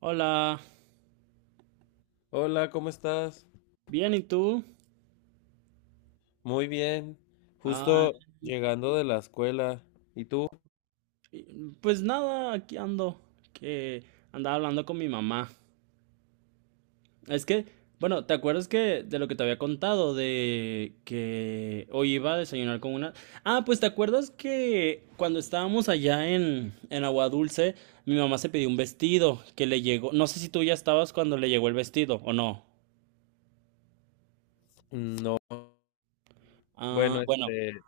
Hola, Hola, ¿cómo estás? bien, ¿y tú? Muy bien. Ah, Justo llegando de la escuela. ¿Y tú? pues nada, aquí ando, que andaba hablando con mi mamá. Es que, bueno, ¿te acuerdas que de lo que te había contado de que hoy iba a desayunar con una... Ah, pues ¿te acuerdas que cuando estábamos allá en Agua Dulce, mi mamá se pidió un vestido que le llegó, no sé si tú ya estabas cuando le llegó el vestido o no. No. Ah, Bueno, bueno. este,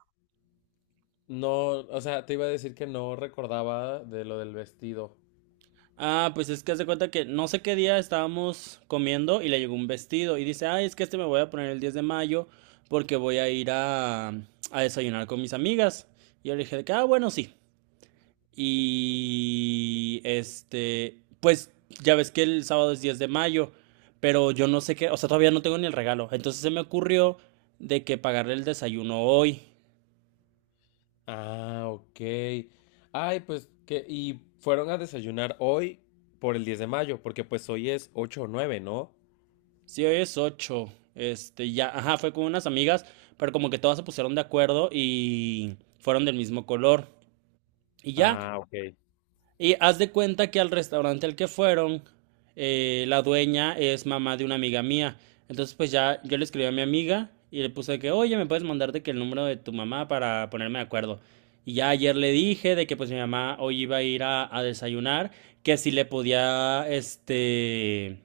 no, o sea, te iba a decir que no recordaba de lo del vestido. Ah, pues es que haz de cuenta que no sé qué día estábamos comiendo y le llegó un vestido y dice, ay, es que este me voy a poner el 10 de mayo porque voy a ir a desayunar con mis amigas. Y yo le dije de que, ah, bueno, sí. Y este, pues ya ves que el sábado es 10 de mayo, pero yo no sé qué, o sea, todavía no tengo ni el regalo. Entonces se me ocurrió de que pagarle el desayuno hoy. Ah, ok. Ay, pues y fueron a desayunar hoy por el 10 de mayo, porque pues hoy es 8 o 9, ¿no? Sí, hoy es 8. Este, ya, ajá, fue con unas amigas, pero como que todas se pusieron de acuerdo y fueron del mismo color. Y ya, Ah, ok. y haz de cuenta que al restaurante al que fueron, la dueña es mamá de una amiga mía. Entonces, pues ya yo le escribí a mi amiga y le puse de que, oye, me puedes mandar de que el número de tu mamá para ponerme de acuerdo. Y ya ayer le dije de que pues mi mamá hoy iba a ir a desayunar, que si le podía, este,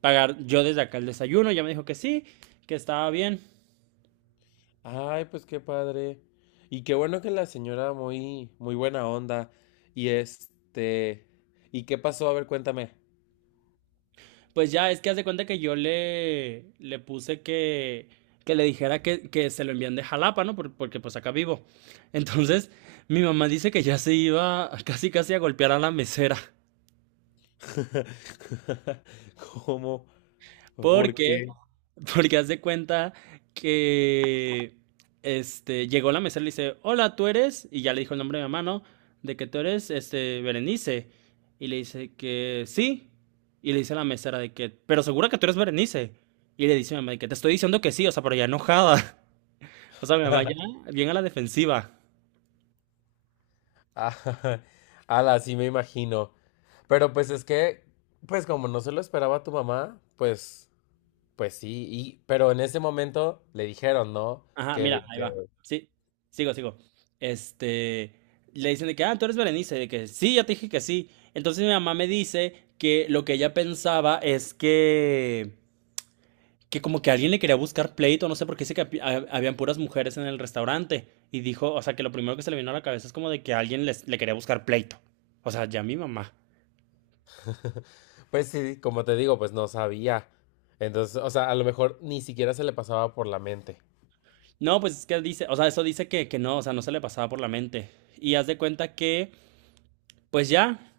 pagar yo desde acá el desayuno. Ya me dijo que sí, que estaba bien. Ay, pues qué padre. Y qué bueno que la señora muy, muy buena onda. Y este, ¿y qué pasó? A ver, cuéntame. Pues ya, es que haz de cuenta que yo le puse que le dijera que se lo envían de Jalapa, ¿no? Porque pues acá vivo. Entonces, mi mamá dice que ya se iba casi casi a golpear a la mesera. ¿Cómo? ¿Por Porque, qué? Porque haz de cuenta que este, llegó la mesera y le dice, hola, ¿tú eres? Y ya le dijo el nombre de mi mamá, ¿no? De que tú eres, este, Berenice. Y le dice que sí. Y le dice a la mesera de que, pero segura que tú eres Berenice. Y le dice a mi mamá de que te estoy diciendo que sí, o sea, pero ya enojada. O sea, mi mamá ya bien a la defensiva. Ah, Ala, sí me imagino. Pero pues es que, pues como no se lo esperaba tu mamá, pues, pues sí, y, pero en ese momento le dijeron, ¿no? Ajá, Que mira, el, ahí que, va. Sí, sigo, sigo. Este, le dicen de que, ah, tú eres Berenice, de que sí, ya te dije que sí. Entonces mi mamá me dice que lo que ella pensaba es que como que alguien le quería buscar pleito, no sé, porque dice que habían puras mujeres en el restaurante. Y dijo, o sea, que lo primero que se le vino a la cabeza es como de que alguien les, le quería buscar pleito. O sea, ya mi mamá. pues sí, como te digo, pues no sabía. Entonces, o sea, a lo mejor ni siquiera se le pasaba por la mente. No, pues es que dice, o sea, eso dice que no, o sea, no se le pasaba por la mente. Y haz de cuenta que, pues ya.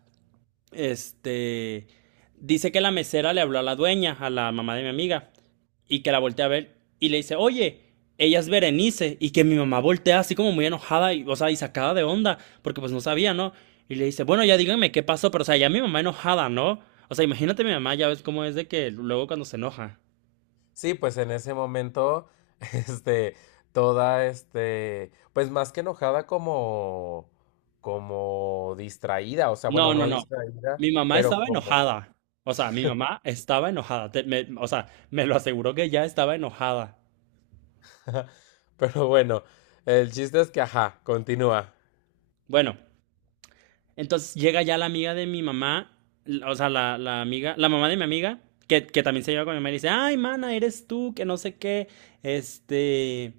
Este. Dice que la mesera le habló a la dueña, a la mamá de mi amiga, y que la voltea a ver y le dice, oye, ella es Berenice, y que mi mamá voltea así como muy enojada, y, o sea, y sacada de onda, porque pues no sabía, ¿no? Y le dice, bueno, ya díganme qué pasó, pero o sea, ya mi mamá enojada, ¿no? O sea, imagínate mi mamá, ya ves cómo es de que luego cuando se enoja. Sí, pues en ese momento, este, toda, este, pues más que enojada como, como distraída, o sea, No, bueno, no, no no. distraída, Mi mamá pero estaba como, enojada. O sea, mi mamá estaba enojada. O sea, me lo aseguró que ya estaba enojada. pero bueno, el chiste es que, ajá, continúa. Bueno, entonces llega ya la amiga de mi mamá, o sea, la amiga, la mamá de mi amiga, que también se lleva con mi mamá y dice, ay, mana, eres tú, que no sé qué, este,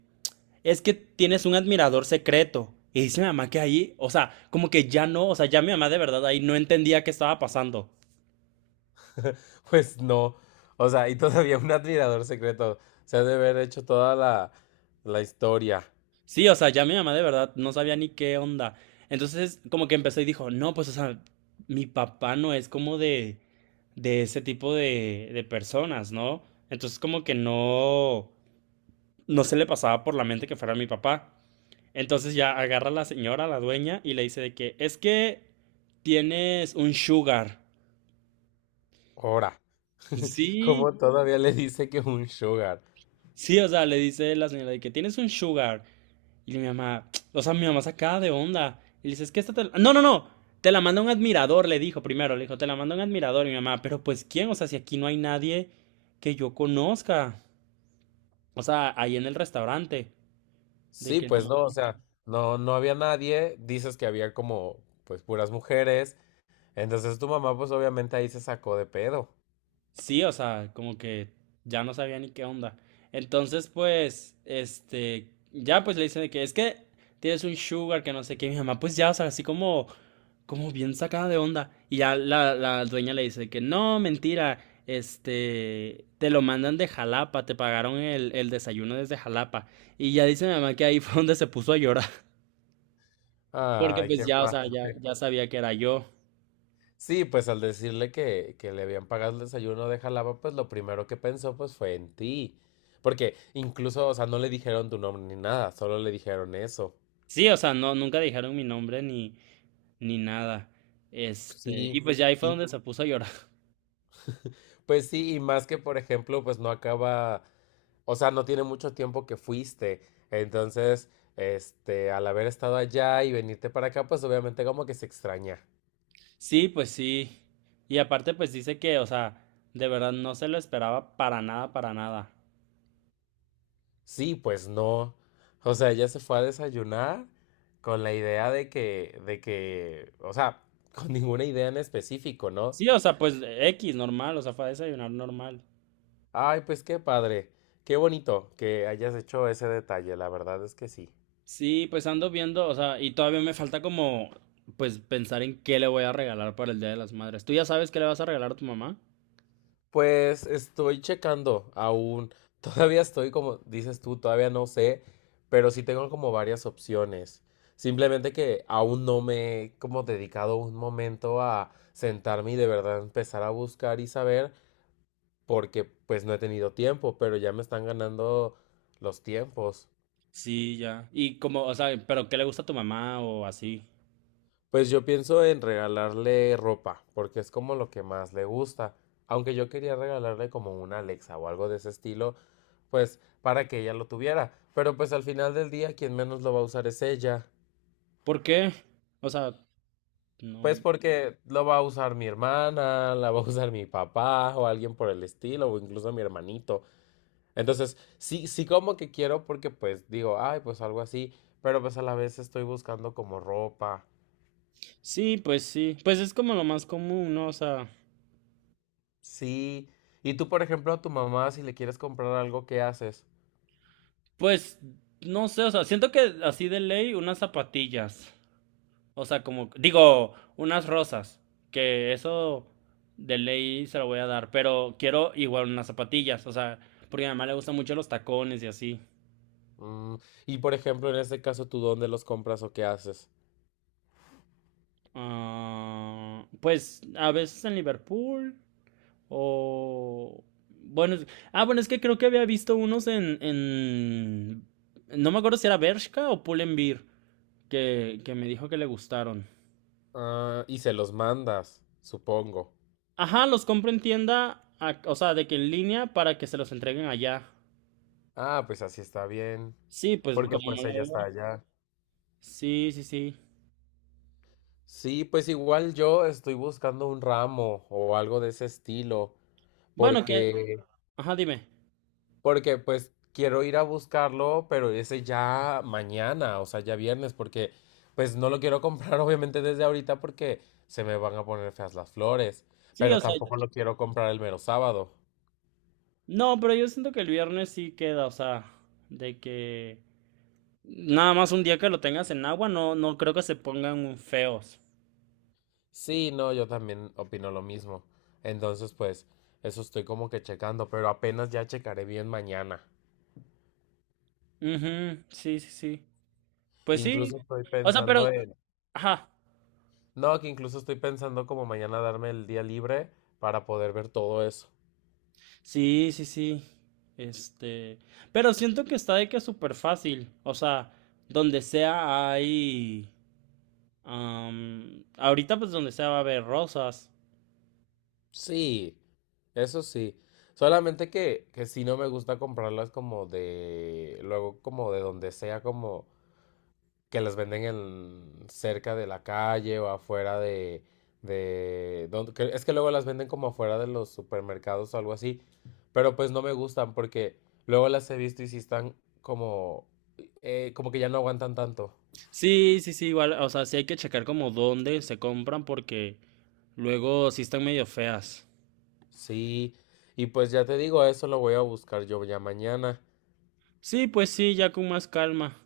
es que tienes un admirador secreto. Y dice mi mamá que ahí, o sea, como que ya no, o sea, ya mi mamá de verdad ahí no entendía qué estaba pasando. Pues no, o sea, y todavía un admirador secreto, se ha de haber hecho toda la historia, Sí, o sea, ya mi mamá de verdad no sabía ni qué onda. Entonces, como que empezó y dijo, no, pues, o sea, mi papá no es como de ese tipo de personas, ¿no? Entonces, como que no, no se le pasaba por la mente que fuera mi papá. Entonces ya agarra a la señora, la dueña, y le dice de que es que tienes un sugar. ahora, Sí, como todavía le dice que un sugar. sí, o sea, le dice la señora de que tienes un sugar. Y mi mamá, o sea, mi mamá sacada de onda. Y le dice, es que esta te la... No, no, no, te la manda un admirador, le dijo primero, le dijo, te la manda un admirador. Y mi mamá, pero pues ¿quién? O sea, si aquí no hay nadie que yo conozca. O sea, ahí en el restaurante. De Sí, que pues no. no, o sea, no, no había nadie, dices que había como, pues, puras mujeres, entonces tu mamá, pues, obviamente ahí se sacó de pedo. Sí, o sea, como que ya no sabía ni qué onda. Entonces, pues, este, ya pues le dicen de que es que tienes un sugar, que no sé qué. Mi mamá, pues ya, o sea, así como bien sacada de onda. Y ya la dueña le dice de que no, mentira, este, te lo mandan de Jalapa, te pagaron el desayuno desde Jalapa. Y ya dice mi mamá que ahí fue donde se puso a llorar. Porque Ay, pues qué ya, o sea, ya, padre. ya sabía que era yo. Sí, pues al decirle que, le habían pagado el desayuno de Jalapa, pues lo primero que pensó, pues, fue en ti. Porque incluso, o sea, no le dijeron tu nombre ni nada, solo le dijeron eso. Sí, o sea, no, nunca dijeron mi nombre ni nada. Este, y Sí. pues ya ahí fue donde se puso a llorar. Pues sí, y más que, por ejemplo, pues no acaba, o sea, no tiene mucho tiempo que fuiste. Entonces, este, al haber estado allá y venirte para acá, pues obviamente como que se extraña. Sí, pues sí. Y aparte, pues dice que, o sea, de verdad no se lo esperaba para nada, para nada. Sí, pues no. O sea, ella se fue a desayunar con la idea de que, o sea, con ninguna idea en específico, ¿no? Sí, o sea, pues X, normal, o sea, fue a desayunar normal. Ay, pues qué padre, qué bonito que hayas hecho ese detalle, la verdad es que sí. Sí, pues ando viendo, o sea, y todavía me falta como, pues pensar en qué le voy a regalar para el Día de las Madres. ¿Tú ya sabes qué le vas a regalar a tu mamá? Pues estoy checando aún, todavía estoy como dices tú, todavía no sé, pero sí tengo como varias opciones. Simplemente que aún no me he como dedicado un momento a sentarme y de verdad empezar a buscar y saber, porque pues no he tenido tiempo, pero ya me están ganando los tiempos. Sí, ya. Y como, o sea, pero ¿qué le gusta a tu mamá o así? Pues yo pienso en regalarle ropa, porque es como lo que más le gusta. Aunque yo quería regalarle como una Alexa o algo de ese estilo, pues para que ella lo tuviera. Pero pues al final del día quien menos lo va a usar es ella. ¿Por qué? O sea, Pues no. porque lo va a usar mi hermana, la va a usar mi papá o alguien por el estilo, o incluso mi hermanito. Entonces, sí, sí como que quiero porque pues digo, ay, pues algo así, pero pues a la vez estoy buscando como ropa. Sí. Pues es como lo más común, ¿no? O sea, Sí, y tú, por ejemplo, a tu mamá, si le quieres comprar algo, ¿qué haces? pues no sé, o sea, siento que así de ley unas zapatillas. O sea, como, digo, unas rosas. Que eso de ley se lo voy a dar. Pero quiero igual unas zapatillas. O sea, porque a mi mamá le gustan mucho los tacones y así. Mm, y por ejemplo, en este caso, ¿tú dónde los compras o qué haces? Ah, pues a veces en Liverpool. O... Bueno, ah, bueno, es que creo que había visto unos en... No me acuerdo si era Bershka o Pull&Bear, que me dijo que le gustaron. Ah, y se los mandas, supongo. Ajá, los compro en tienda, o sea, de que en línea para que se los entreguen allá. Ah, pues así está bien, Sí, pues porque como no pues la ella veo. está allá. Sí, sí, sí. Sí, pues igual yo estoy buscando un ramo o algo de ese estilo, Bueno, que... porque Ajá, dime. Porque pues quiero ir a buscarlo, pero ese ya mañana, o sea, ya viernes, porque pues no lo quiero comprar obviamente desde ahorita porque se me van a poner feas las flores, Sí, o pero sea... tampoco lo quiero comprar el mero sábado. No, pero yo siento que el viernes sí queda, o sea, de que... Nada más un día que lo tengas en agua, no, no creo que se pongan feos. Sí, no, yo también opino lo mismo. Entonces, pues eso estoy como que checando, pero apenas ya checaré bien mañana. Ujú, sí, sí, sí. Pues sí. Incluso estoy O sea, pero... pensando en... Ajá. No, que incluso estoy pensando como mañana darme el día libre para poder ver todo eso. Sí, sí, sí. Este... Pero siento que está de que es súper fácil. O sea, donde sea hay... ahorita pues donde sea va a haber rosas. Sí, eso sí. Solamente que, sí no me gusta comprarlas como de, luego como de donde sea, como que las venden en, cerca de la calle o afuera de, donde, es que luego las venden como afuera de los supermercados o algo así. Pero pues no me gustan porque luego las he visto y sí están como, como que ya no aguantan tanto. Sí, sí, sí, igual. O sea, sí hay que checar como dónde se compran porque luego sí están medio feas. Sí, y pues ya te digo, eso lo voy a buscar yo ya mañana. Sí, pues sí, ya con más calma.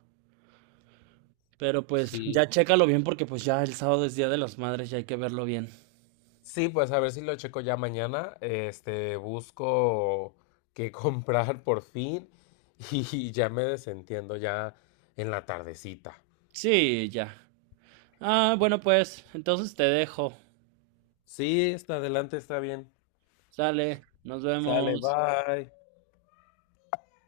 Pero pues Sí. ya chécalo bien porque pues ya el sábado es Día de las Madres y hay que verlo bien. Sí, pues a ver si lo checo ya mañana. Este, busco qué comprar por fin y ya me desentiendo ya en la tardecita. Sí, ya. Ah, bueno, pues, entonces te dejo. Sí, está adelante, está bien. Sale, nos Sale, vemos. bye.